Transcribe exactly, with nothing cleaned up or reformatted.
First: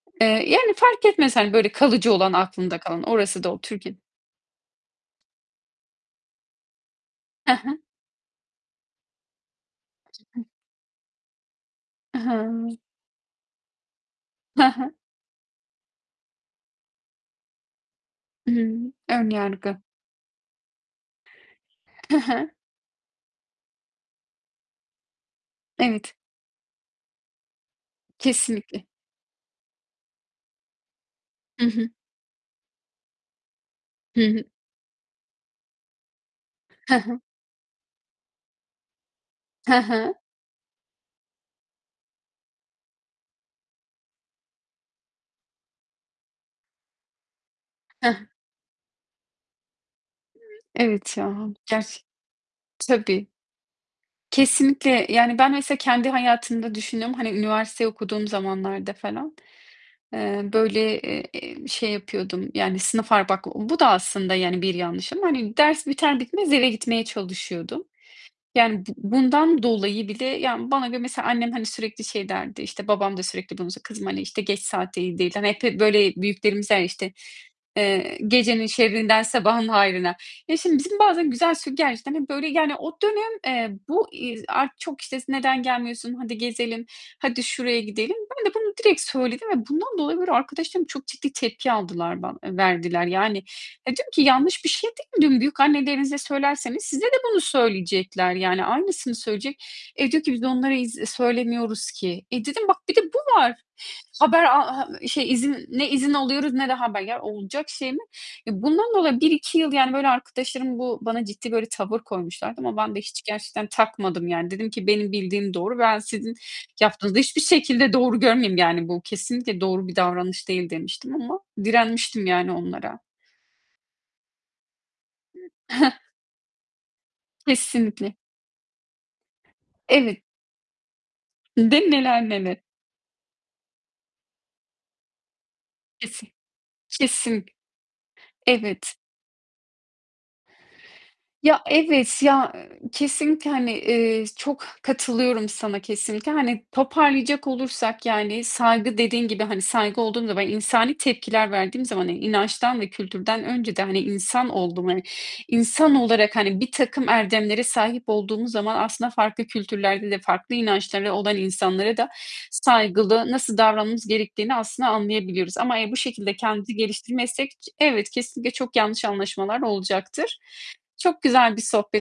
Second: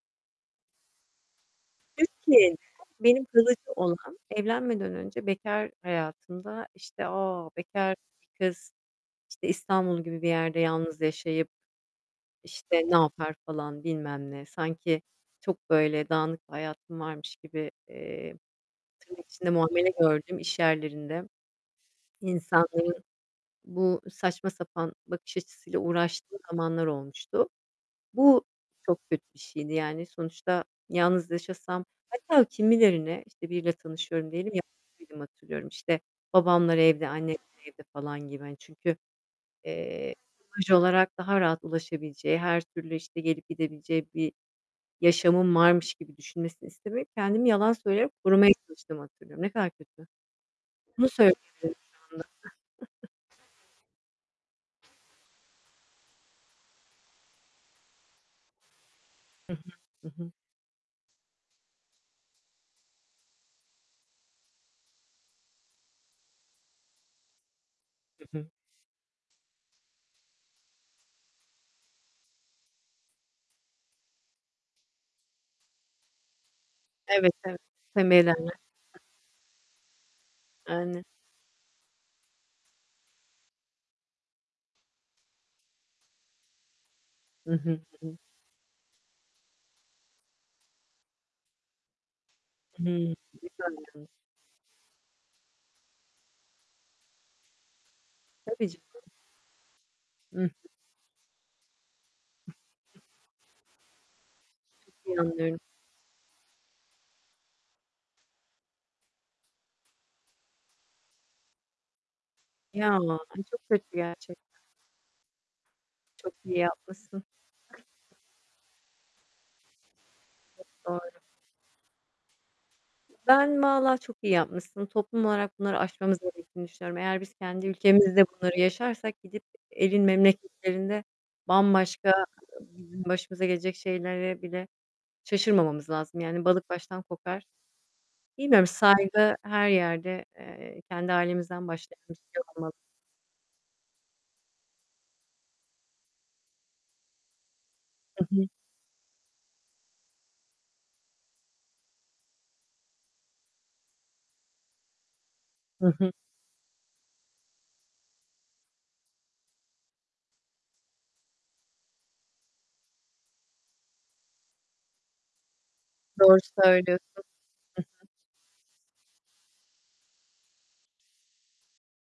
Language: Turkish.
Eee, yani, fark etmez, hani, böyle, kalıcı olan Türkiye'de aklında kalan. benim Orası da kalıcı o Türkiye olan, evlenmeden önce bekar hayatımda, işte, "A, He he. bekar bir kız, işte, İstanbul gibi bir Hıh. yerde yalnız yaşayıp, E he. ımm. işte, ne yapar?" falan bilmem ne. He he. Sanki çok böyle dağınık bir hayatım varmış gibi, eee, Imm, tırnak ön içinde yargı. "muamele" gördüğüm iş yerlerinde, Hı hı. insanların bu saçma sapan bakış açısıyla Evet. uğraştığım zamanlar olmuştu. Bu Kesinlikle. çok kötü bir şeydi. Yani, sonuçta yalnız Hı yaşasam hı. hatta kimilerine, işte, biriyle Hı tanışıyorum hı. diyelim, yalan söylediğimi hatırlıyorum. İşte, babamlar He evde, he. annemler evde falan gibi, hani, çünkü, He he. eee, imaj olarak daha rahat ulaşabileceği, her türlü, işte, gelip gidebileceği bir yaşamım varmış gibi düşünmesini istemeyip, kendimi yalan söyleyip Heh. korumaya çalıştığımı hatırlıyorum. Ne kadar kötü. Bunu Evet, ya söyleyebilirim şu anda. gerçek Tabii. Kesinlikle. Yani, ben mesela kendi hayatımda düşünüyorum, hani, üniversiteyi okuduğum zamanlarda falan. Hı hı. Hı hı. Eee, böyle, ııı, ııı, şey yapıyordum, yani, sınıf ar bak bu da aslında, yani, bir yanlış ama, hani, ders biter bitmez eve gitmeye çalışıyordum. Hı hı. Yani, b bundan dolayı bile Yani, bana göre mesela annem, hani, sürekli şey derdi, işte, babam da sürekli bunu sö "Kızım, hani, işte, geç saat iyi değil." hani, hep hep böyle büyüklerimiz der, işte, Evet, evet. eee, Tembihlerler. "Gecenin şerrinden sabahın hayrına." Ya, şimdi bizim Aynen. bazen güzel sö gerçekten, hani, böyle, yani, o dönem, eee, bu, iii, z ar çok, işte, s "Neden gelmiyorsun? Haydi gezelim. Haydi Hı şuraya hı. Hı gidelim." hı. Ben de bunu direkt söyledim ve bundan dolayı, böyle, arkadaşlarım çok ciddi tepki aldılar ban I verdiler. hı. Yani, ya, [unintelligible] diyorum ki "Yanlış bir şey değil ki bu." diyorum. Büyük annelerinize söylerseniz size de bunu söyleyecekler, yani, Tabii canım. aynısını söyleyecek. E, diyor ki I "Biz de hı. onlara iz söylemiyoruz ki." E, dedim "Bak bir de bu var." Haber ha ha Çok ııı, iyi şey, anlıyorum. izin, ne izin alıyoruz ne de haber. Ya, olacak şey mi? E, bundan dolayı bir iki yıl, yani, böyle, arkadaşlarım bu bana ciddi böyle tavır koymuşlardı ama Ya, ben de hiç ay, gerçekten çok kötü takmadım yani. gerçekten. Dedim ki "Benim bildiğim doğru, ben Çok sizin iyi yaptığınızı da yapmışsın. hiçbir şekilde doğru görmüyorum, yani bu kesinlikle doğru bir davranış Çok değil." demiştim doğru. ama direnmiştim, yani, onlara. Ben valla çok iyi yapmışsın. Toplum olarak bunları aşmamız gerektiğini düşünüyorum. Eğer biz kendi Kesinlikle. ülkemizde bunları yaşarsak, gidip e elin Evet. memleketlerinde Değil mi? bambaşka Neler nene. bizim başımıza gelecek şeylere bile şaşırmamamız lazım. Kesin. Yani, balık baştan kokar. Kesin. Bilmiyorum Evet. saygı her yerde, eee, kendi Ya, ailemizden başlayalım. Bir evet, şey ya, olmaz. ııı, kesinlikle, hani, ııı, çok katılıyorum sana kesinlikle. Hani, toparlayacak olursak, Hı hı. yani, saygı dediğin gibi, hani, saygı olduğumda ben insani tepkiler verdiğim zaman, hani, inançtan ve kültürden önce de, hani, insan oldum, hani, Hı insan hı. olarak, hani, birtakım erdemlere sahip olduğumuz zaman aslında farklı kültürlerde de farklı inançları olan insanlara da saygılı, nasıl davranmamız gerektiğini aslında anlayabiliyoruz. Ama, eee, bu şekilde Doğru kendimizi söylüyorsun. geliştirmezsek ç Hı hı. Evet, kesinlikle çok yanlış anlaşmalar olacaktır. Çok güzel bir sohbet.